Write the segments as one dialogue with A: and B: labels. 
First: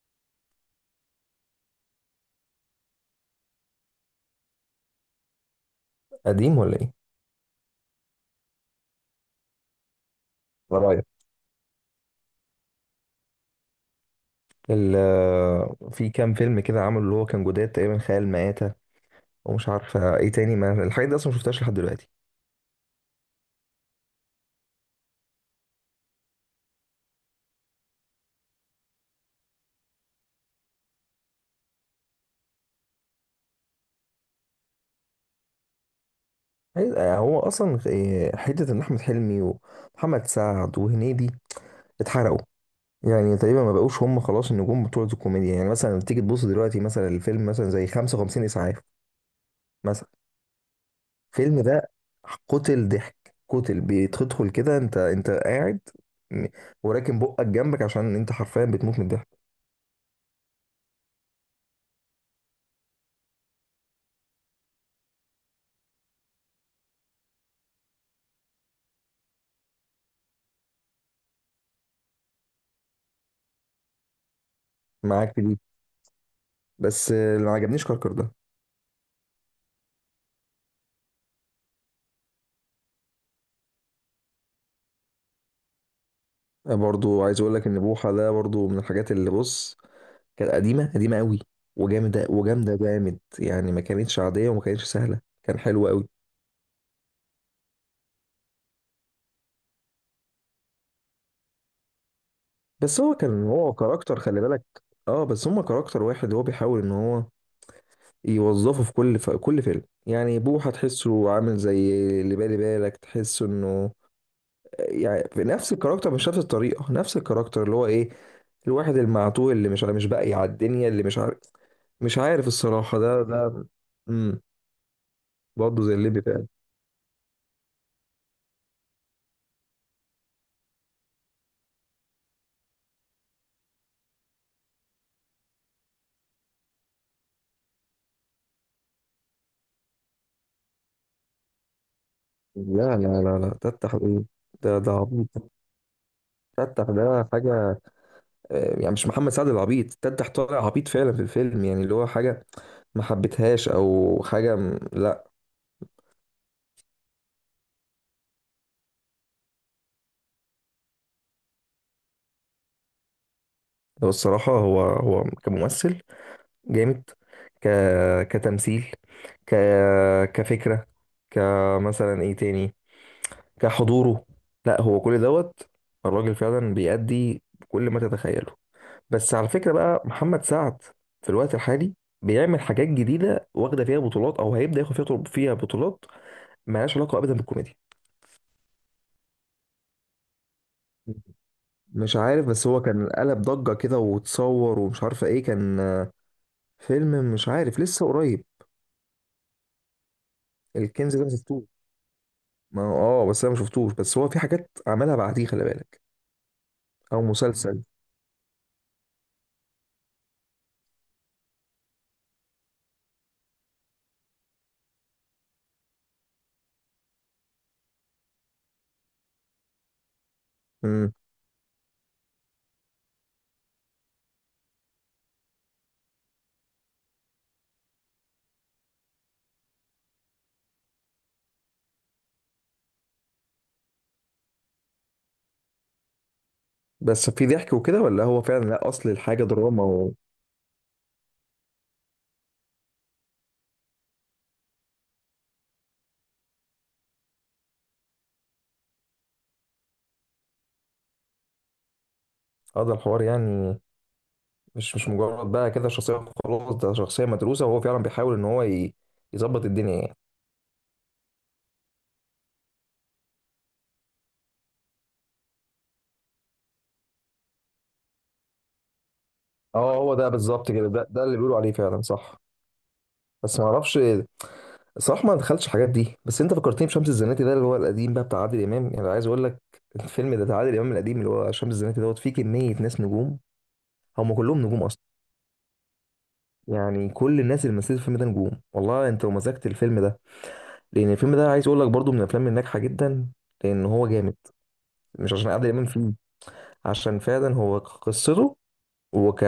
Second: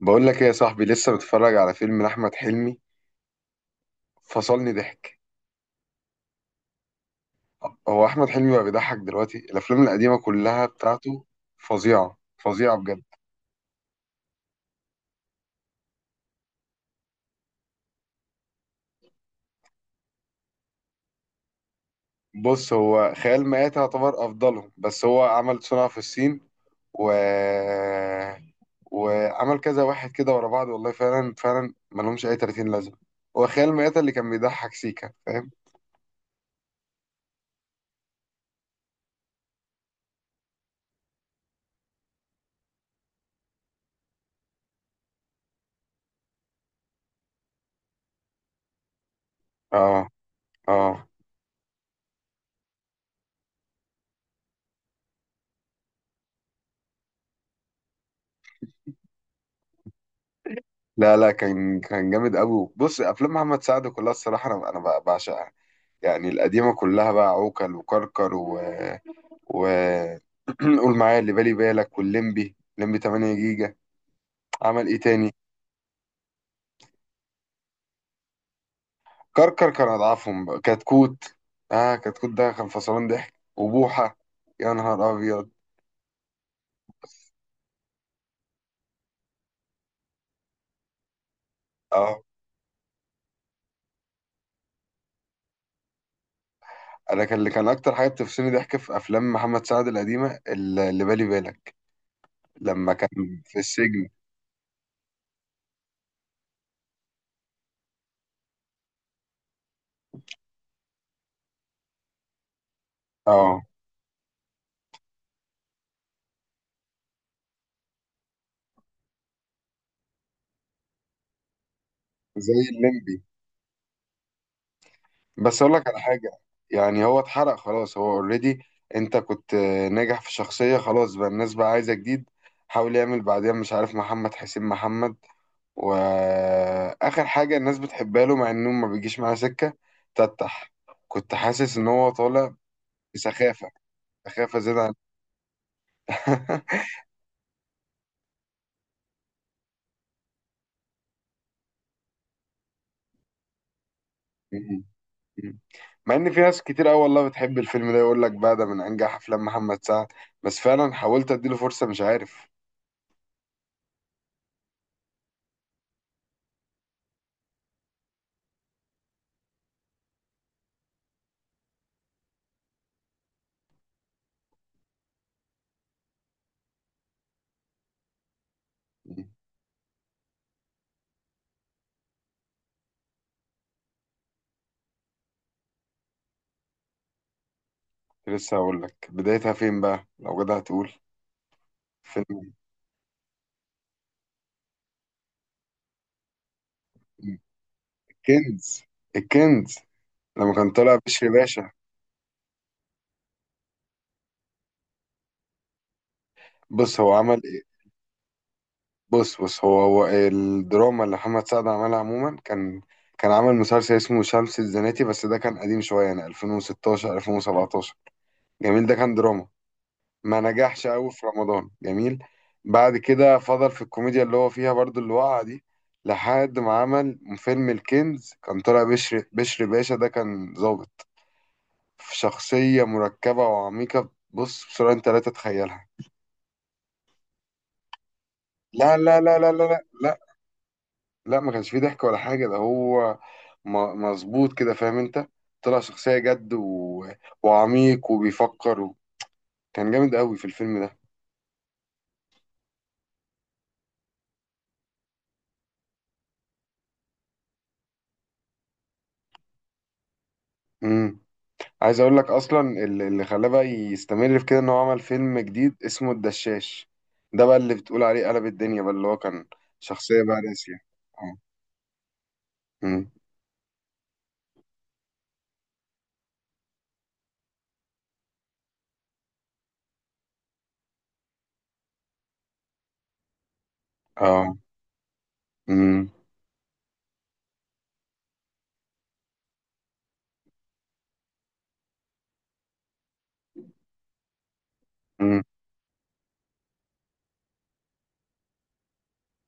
A: بقول لك ايه يا صاحبي؟ لسه بتفرج على فيلم لأحمد حلمي. فصلني ضحك.
B: قديم ولا ايه؟
A: هو أحمد حلمي بقى بيضحك دلوقتي؟ الأفلام القديمة كلها
B: ولا رايك؟
A: بتاعته فظيعة فظيعة بجد.
B: ال في كام فيلم كده عملوا اللي هو كان جداد تقريبا خيال مآتة. ومش عارفة ايه تاني، ما الحاجات دي اصلا ما شفتهاش لحد دلوقتي.
A: بص، هو خيال مآتة يعتبر أفضلهم، بس هو عمل صنع في الصين و... وعمل كذا واحد كده ورا بعض، والله فعلا فعلا ملهمش أي 30 لازمة. هو خيال مآتة اللي كان بيضحك سيكا، فاهم؟
B: هو اصلا إيه، حتة ان احمد حلمي ومحمد سعد وهنيدي اتحرقوا. يعني تقريبا ما بقوش هم خلاص النجوم بتوع الكوميديا. يعني مثلا تيجي تبص دلوقتي مثلا الفيلم مثلا زي 55 اسعاف
A: اه.
B: مثلا.
A: اه.
B: الفيلم ده قتل ضحك قتل، بتدخل كده انت قاعد، م- وراكن بقك جنبك عشان انت حرفيا بتموت من الضحك.
A: لا لا، كان جامد قوي. بص، افلام محمد سعد كلها الصراحه انا بعشقها، يعني القديمة كلها بقى عوكل وكركر و... قول معايا اللي بالي بالك واللمبي، لمبي 8 جيجا. عمل ايه تاني؟
B: معاك. بس اللي ما عجبنيش كركر ده.
A: كركر كان اضعفهم بقى. كتكوت، اه كتكوت ده كان فصلان ضحك، وبوحة يا نهار ابيض.
B: برضو عايز اقول لك ان بوحه ده برضو من الحاجات اللي بص، كانت قديمه قديمه قوي،
A: اه،
B: وجامده جامد، يعني ما كانتش عاديه وما كانتش سهله، كان حلو قوي.
A: انا كان اللي كان اكتر حاجة بتفصلني ضحك في افلام محمد سعد القديمة اللي بالي بالك لما
B: بس هو
A: كان
B: كان
A: في
B: هو
A: السجن.
B: كاركتر خلي بالك. اه بس هما كاركتر واحد، هو بيحاول ان هو يوظفه في كل فيلم. يعني بوحه تحسه عامل زي اللي بالي بالك، تحسه
A: اه
B: انه يعني في نفس الكاركتر، مش نفس الطريقه نفس الكاركتر، اللي هو ايه، الواحد المعتوه اللي مش باقي على الدنيا، اللي مش عارف، مش عارف
A: زي
B: الصراحة،
A: الليمبي.
B: ده. امم.
A: بس اقول
B: برضه
A: لك
B: زي
A: على
B: الليبي
A: حاجه،
B: فعلا.
A: يعني هو اتحرق خلاص، هو اوريدي انت كنت، ناجح في شخصيه، خلاص بقى الناس بقى عايزه جديد. حاول يعمل بعدين مش عارف محمد حسين محمد، واخر حاجه الناس بتحبها له مع انه ما بيجيش معاه سكه. تتح كنت حاسس ان هو طالع
B: لا لا لا لا،
A: بسخافه،
B: تفتح ايه؟
A: سخافه
B: ده
A: زياده
B: ده
A: عن.
B: عبيط. تفتح ده حاجة. يعني مش محمد سعد العبيط، تفتح طالع عبيط فعلا في الفيلم. يعني اللي هو حاجة ما حبيتهاش، أو حاجة لا.
A: مع ان في ناس كتير قوي والله بتحب الفيلم ده، يقول لك بقى ده من انجح افلام محمد سعد. بس فعلا حاولت اديله فرصه، مش عارف.
B: هو الصراحة هو كممثل جامد، ك كتمثيل، ك كفكرة، كمثلا ايه تاني، كحضوره، لا هو كل دوت، الراجل فعلا بيأدي كل ما تتخيله. بس على فكرة بقى، محمد سعد في الوقت الحالي بيعمل حاجات جديدة واخدة فيها بطولات، أو هيبدأ ياخد فيها بطولات مالهاش علاقة أبدا بالكوميديا.
A: لسه هقول لك بدايتها فين بقى لو جدع تقول.
B: مش عارف،
A: فيلم
B: بس هو كان قلب ضجة كده وتصور ومش عارفة ايه، كان فيلم، مش عارف، لسه قريب.
A: الكنز. الكنز لما كان طالع
B: الكنز ده
A: بشري
B: ما شفتوش.
A: باشا.
B: ما اه بس انا ما شفتوش، بس هو في حاجات عملها بعديه خلي بالك،
A: بص هو
B: او
A: عمل ايه.
B: مسلسل.
A: بص بص، هو الدراما اللي محمد سعد عملها عموما، كان كان عمل مسلسل اسمه شمس الزناتي، بس ده كان قديم شويه، يعني 2016 2017. جميل، ده كان دراما، ما نجحش قوي
B: امم.
A: في رمضان. جميل. بعد كده فضل في الكوميديا اللي هو فيها برضو، اللي وقع دي، لحد ما عمل فيلم الكنز. كان طالع بشري باشا، ده كان ظابط في شخصية مركبة وعميقة، بص بسرعة، انت لا تتخيلها.
B: بس في ضحك وكده ولا هو فعلا؟ لا
A: لا
B: اصل
A: لا لا
B: الحاجة
A: لا لا لا
B: دراما.
A: لا لا، ما كانش فيه ضحك ولا حاجة، ده هو م- مظبوط كده، فاهم انت؟ طلع شخصية جد وعميق وبيفكر كان جامد قوي في الفيلم ده.
B: وهذا الحوار يعني، مش مجرد بقى كده شخصية، خلاص ده شخصية مدروسة وهو فعلا بيحاول إن هو يظبط الدنيا يعني.
A: امم. عايز اقول لك اصلا اللي خلاه بقى يستمر في كده، ان هو عمل فيلم جديد اسمه الدشاش. ده بقى اللي بتقول عليه قلب الدنيا، بقى اللي هو كان
B: اه هو
A: شخصية
B: ده
A: بقى
B: بالظبط
A: راسية.
B: كده، ده اللي
A: اه.
B: بيقولوا عليه فعلا، صح.
A: امم.
B: بس ما اعرفش الصراحة، ما دخلتش الحاجات دي، بس انت فكرتني بشمس الزناتي ده اللي هو القديم بقى بتاع عادل إمام، يعني عايز اقول لك، الفيلم ده بتاع عادل إمام القديم اللي هو شمس الزناتي دوت، فيه كمية ناس نجوم، هم
A: اه.
B: كلهم نجوم اصلا.
A: امم.
B: يعني كل الناس اللي مثلت الفيلم ده نجوم والله. انت لو مزجت الفيلم ده، لان الفيلم ده عايز اقول لك برضو من الافلام الناجحة جدا، لان هو جامد، مش
A: امم.
B: عشان عادل إمام فيه، عشان فعلا هو قصته، وك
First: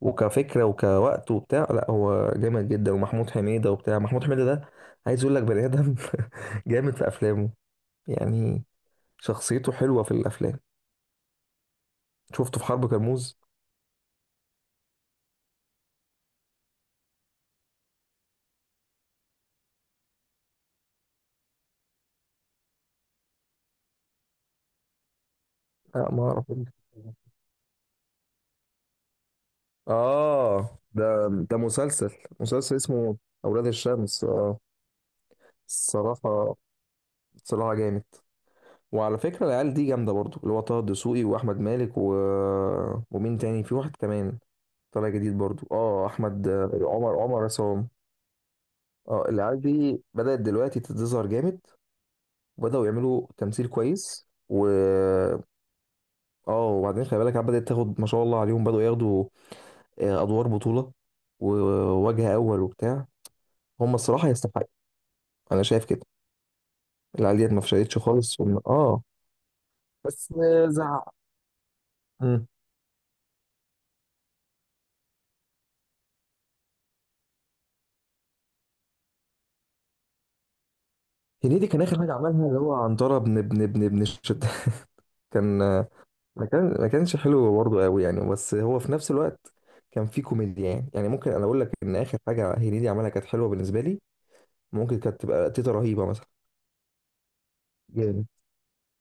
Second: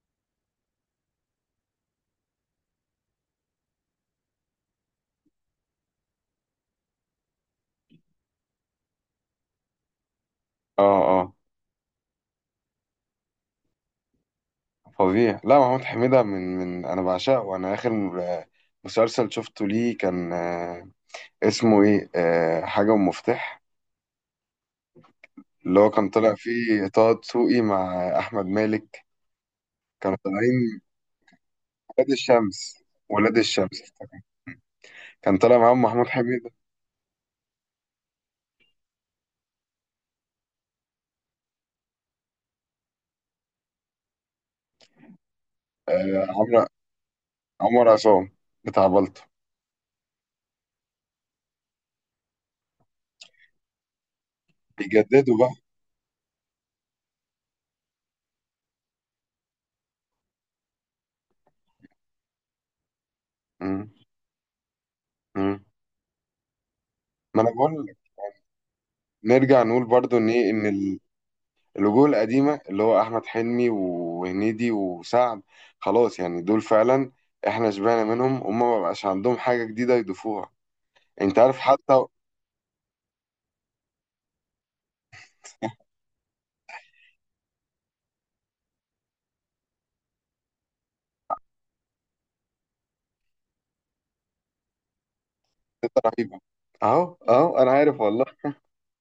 B: وكفكره وكوقت وبتاع، لا هو جامد جدا. ومحمود حميده وبتاع، محمود حميده ده عايز اقول لك بني ادم، جامد في افلامه يعني، شخصيته حلوه في الافلام.
A: اه. اه.
B: شفته في حرب كرموز.
A: فظيع. لا، محمود حميدة من أنا بعشقه، وأنا آخر، مسلسل شفته ليه كان، اسمه إيه، حاجة ومفتاح، اللي هو كان
B: لا ما
A: طلع
B: اعرف إيه.
A: فيه طه دسوقي مع أحمد مالك. كانوا
B: اه
A: طالعين
B: ده
A: ولاد
B: مسلسل، مسلسل
A: الشمس.
B: اسمه
A: ولاد
B: اولاد
A: الشمس
B: الشمس، اه.
A: كان طالع معاهم محمود حميدة.
B: الصراحه، صراحه جامد. وعلى فكره العيال دي جامده برضو، اللي هو طه الدسوقي واحمد مالك و... ومين تاني، في واحد كمان طالع جديد برضو، احمد
A: عمرو،
B: عمر عصام.
A: عمر عصام، بتاع بلطو.
B: اه العيال دي بدأت دلوقتي تظهر جامد، وبدأوا يعملوا تمثيل كويس و...
A: بيجددوا بقى.
B: اه وبعدين خلي بالك، العيال بدأت تاخد ما شاء الله عليهم، بدأوا ياخدوا أدوار بطولة ووجه أول وبتاع.
A: مم.
B: هم الصراحة يستحقوا. أنا
A: مم.
B: شايف كده، العيال
A: ما أنا
B: ديت ما
A: بقول لك،
B: فشلتش خالص وم... اه.
A: نرجع نقول برضو إن
B: بس
A: إيه، إن
B: زعق.
A: الوجوه
B: مم.
A: القديمة اللي هو أحمد حلمي وهنيدي وسعد، خلاص يعني دول فعلا إحنا شبعنا منهم، هما ما بقاش عندهم حاجة جديدة يضيفوها. أنت عارف
B: هنيدي كان آخر
A: حتى
B: حاجة عملها اللي هو عنترة بن الشتاء، كان، ما كانش حلو برضه قوي يعني، بس هو في نفس الوقت كان فيه كوميديا. يعني ممكن انا اقول لك ان اخر حاجه هنيدي عملها كانت حلوه بالنسبه لي. ممكن كانت تبقى تيتا
A: ستة
B: رهيبه مثلا،
A: رهيبة؟ أهو أهو، أنا عارف والله.
B: جامد،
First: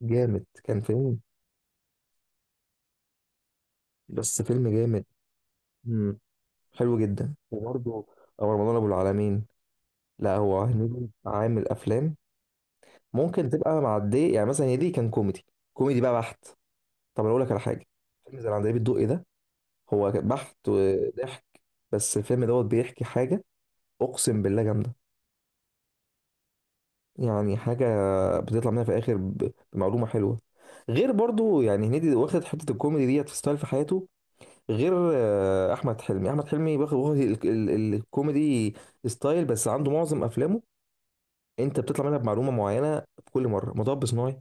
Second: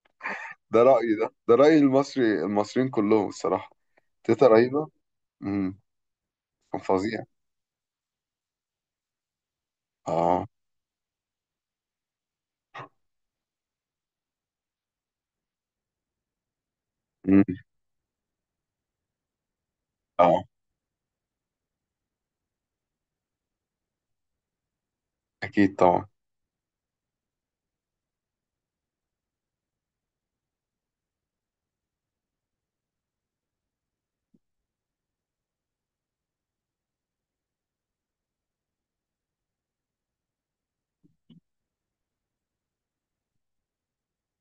B: جامد كان
A: ده رأيي،
B: فيلم،
A: ده رأي المصري، المصريين كلهم الصراحة.
B: بس
A: تيتا
B: فيلم
A: رهيبة.
B: جامد.
A: امم.
B: امم.
A: كان
B: حلو
A: فظيع.
B: جدا. وبرضه او رمضان ابو العالمين، لا
A: اه.
B: هو هنيدي عامل افلام ممكن تبقى معديه. يعني مثلا هنيدي كان كوميدي، كوميدي بقى بحت. طب انا اقول
A: امم.
B: لك على حاجه، فيلم زي العندليب الدقي ده، هو
A: اه.
B: بحت وضحك، بس الفيلم دوت بيحكي حاجه اقسم بالله جامده.
A: أكيد طبعا.
B: يعني حاجة بتطلع منها في الآخر بمعلومة حلوة. غير برضو يعني هنيدي واخد حتة الكوميدي ديت في ستايل في حياته. غير أحمد حلمي واخد الكوميدي ستايل. بس عنده معظم أفلامه أنت بتطلع منها بمعلومة معينة. بكل مرة مطب صناعي.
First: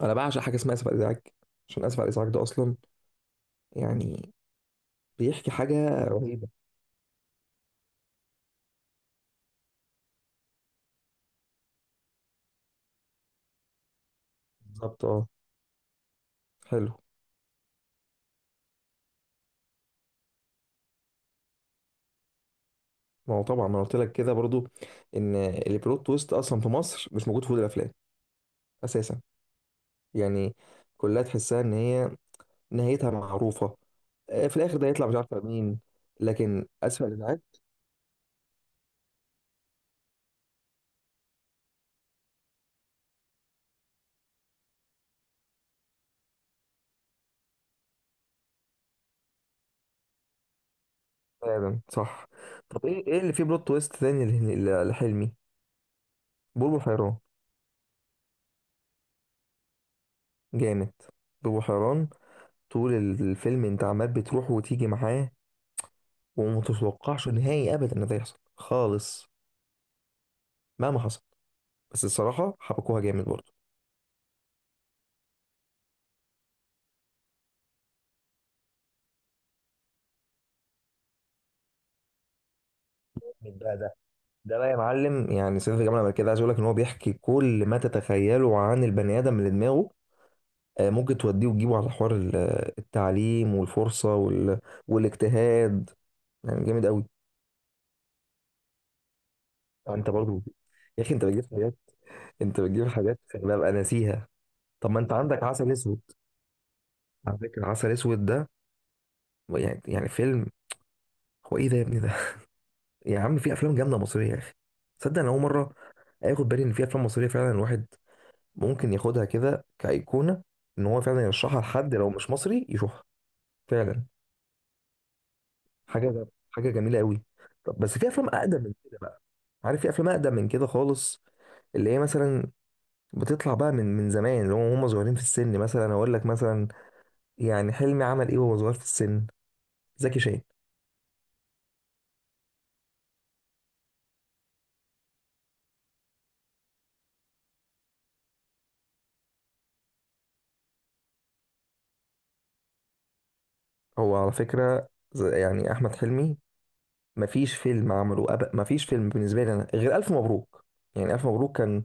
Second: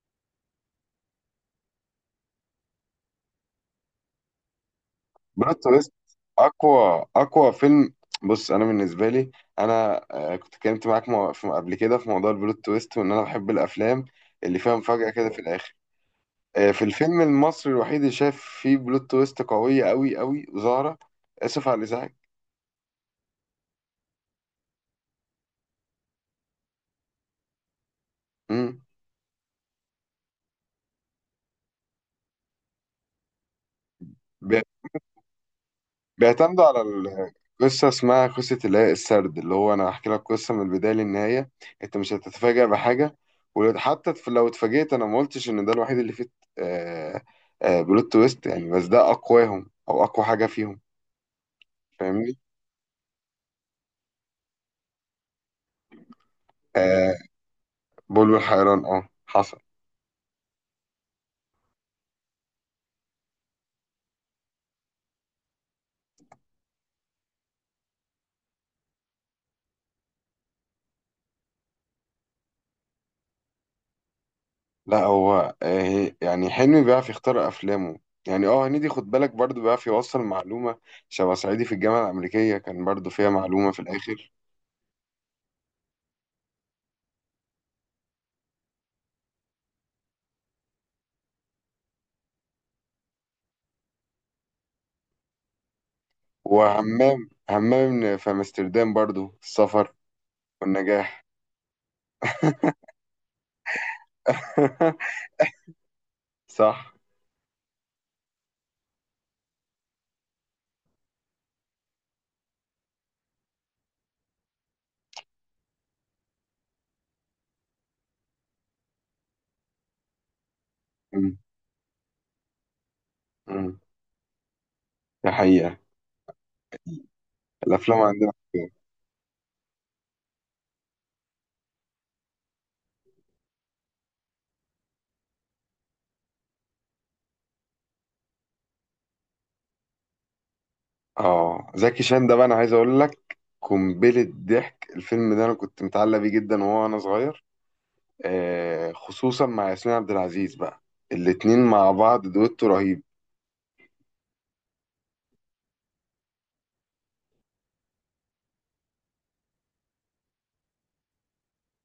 B: أنا بعشق حاجة اسمها آسف على الإزعاج، عشان آسف على الإزعاج ده أصلا يعني بيحكي
A: بلوت
B: حاجة
A: تويست،
B: رهيبة.
A: اقوى فيلم. بص انا بالنسبه لي، انا، كنت اتكلمت معاك قبل كده في موضوع البلوت تويست، وان انا بحب الافلام اللي فيها
B: بالظبط
A: مفاجاه
B: أه.
A: كده في الاخر. في
B: حلو.
A: الفيلم المصري الوحيد اللي شايف فيه بلوت تويست قويه، قوي قوي وظاهره، اسف على الازعاج.
B: ما هو طبعا ما أنا قلت لك كده برضو، إن البلوت تويست أصلا في مصر مش موجود في كل الأفلام
A: مم.
B: أساسا، يعني كلها تحسها ان هي نهايتها معروفه. في الاخر ده يطلع مش عارفه مين،
A: بيعتمدوا
B: لكن
A: على
B: اسفل الازعاج،
A: قصة اسمها قصة، اللي هي السرد اللي هو أنا هحكي لك قصة من البداية للنهاية، أنت مش هتتفاجأ بحاجة. وحتى لو اتفاجئت، أنا ما قلتش إن ده الوحيد اللي فيه، آه، آه، بلوت تويست، يعني، بس ده أقواهم أو أقوى حاجة فيهم.
B: فعلا صح.
A: فاهمني؟
B: طب ايه اللي فيه بلوت تويست تاني لحلمي؟ بوبو حيران،
A: آه بلبل حيران، أه حصل.
B: جامد. بوبو حيران، طول الفيلم انت عمال بتروح وتيجي معاه، ومتتوقعش نهائي ابدا ان ده يحصل خالص، مهما حصل. بس الصراحه حبكوها جامد برضه.
A: لا هو آه، يعني حلمي بيعرف يختار أفلامه. يعني اه هنيدي خد بالك برضه بيعرف يوصل معلومة. شبه صعيدي في الجامعة الأمريكية كان برضه فيها
B: جامد
A: معلومة
B: بقى
A: في
B: ده.
A: الآخر.
B: ده بقى يا معلم، يعني سيف جمال عمل كده عايز اقول لك ان هو بيحكي كل ما تتخيله عن البني ادم اللي دماغه ممكن توديه وتجيبه، على حوار التعليم والفرصة وال... والاجتهاد. يعني جامد قوي.
A: وهمام، في امستردام برضو، السفر
B: انت برضو. يا اخي
A: والنجاح.
B: انت بتجيب حاجات، انت بتجيب حاجات ببقى ناسيها. طب ما انت عندك عسل اسود.
A: صح.
B: على فكرة عسل اسود ده، يعني فيلم، هو ايه ده يا ابني ده. يا عم في افلام جامدة مصرية يا اخي. تصدق انا اول مرة اخد بالي ان في افلام مصرية فعلا الواحد ممكن ياخدها كده كأيقونة، ان هو فعلا
A: مم.
B: يرشحها لحد لو مش مصري يشوفها،
A: مم.
B: فعلا.
A: ده حقيقة.
B: حاجة جميلة قوي. طب
A: الافلام
B: بس في افلام
A: عندنا
B: اقدم
A: كده.
B: من كده بقى. عارف في افلام اقدم من كده خالص، اللي هي مثلا بتطلع بقى من زمان، اللي هم صغيرين في السن. مثلا اقول لك مثلا، يعني حلمي عمل ايه وهو صغير في السن؟ زكي شان.
A: اه زكي شان ده بقى، انا عايز اقول لك، قنبلة ضحك الفيلم ده، انا كنت متعلق بيه جدا وهو انا صغير. آه خصوصا مع ياسمين عبد العزيز بقى، الاتنين مع بعض دويتو رهيب.
B: هو على فكره يعني احمد حلمي مفيش فيلم عمله مفيش فيلم بالنسبه لي انا غير الف مبروك. يعني الف مبروك كان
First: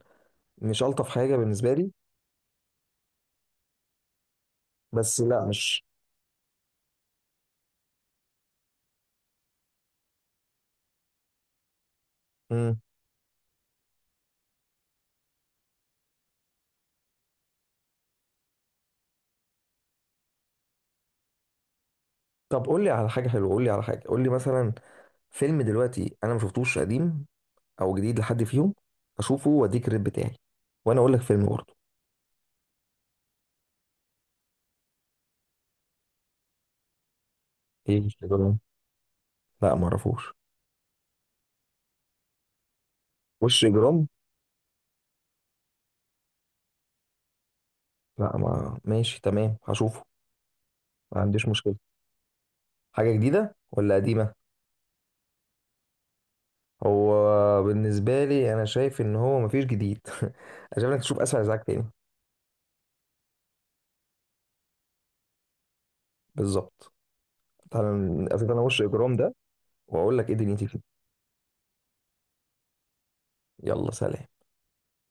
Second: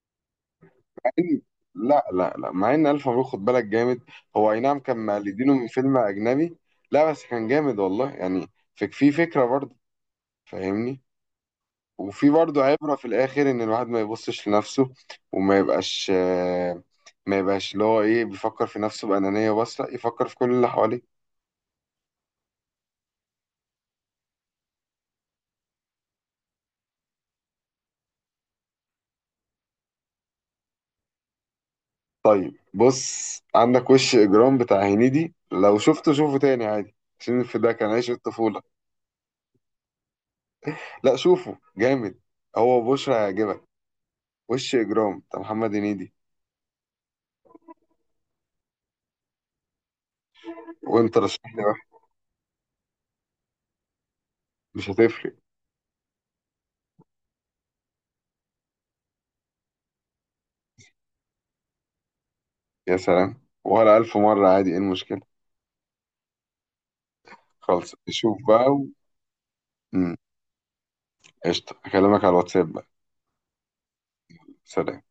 B: مش الطف
A: مع
B: حاجه
A: إن-
B: بالنسبه لي.
A: لا لا لا، مع ان الف مبروك خد بالك جامد. هو اي نعم كان
B: بس لا
A: مقلدينه من
B: مش.
A: فيلم اجنبي، لا بس كان جامد والله، يعني في فكرة برضه، فاهمني؟ وفي برضه
B: مم.
A: عبرة في الآخر، إن الواحد ما يبصش لنفسه وما يبقاش، ما يبقاش اللي هو إيه، بيفكر في نفسه بأنانية، بس لأ، يفكر في كل اللي حواليه.
B: طب قول لي على حاجه حلوه، قول لي على حاجه، قول لي مثلا فيلم دلوقتي انا ما شفتوش قديم او جديد لحد فيهم، اشوفه واديك الريت بتاعي، وانا اقول لك فيلم برضه.
A: طيب بص، عندك وش إجرام بتاع هنيدي، لو شفته شوفه تاني عادي، عشان في ده كان
B: ايه
A: عيش
B: وش اجرام؟
A: الطفولة.
B: لا ما اعرفوش.
A: لأ شوفه جامد، هو بشرى هيعجبك.
B: وش اجرام؟
A: وش إجرام بتاع محمد هنيدي.
B: لا ما، ماشي تمام هشوفه.
A: وأنت
B: ما عنديش
A: رشح لي
B: مشكله،
A: واحد،
B: حاجه جديده ولا قديمه.
A: مش هتفرق.
B: هو بالنسبه لي انا شايف ان هو مفيش جديد. انا شايف انك تشوف اسفل ازعاج تاني.
A: يا سلام ولا ألف مرة عادي، إيه المشكلة؟
B: بالظبط. تعالى
A: خلص شوف
B: نقفل، انا
A: بقى
B: وش اجرام ده
A: مم.
B: واقول لك ايه دنيتي فيه.
A: قشطة، أكلمك على الواتساب بقى.
B: يلا سلام.
A: سلام.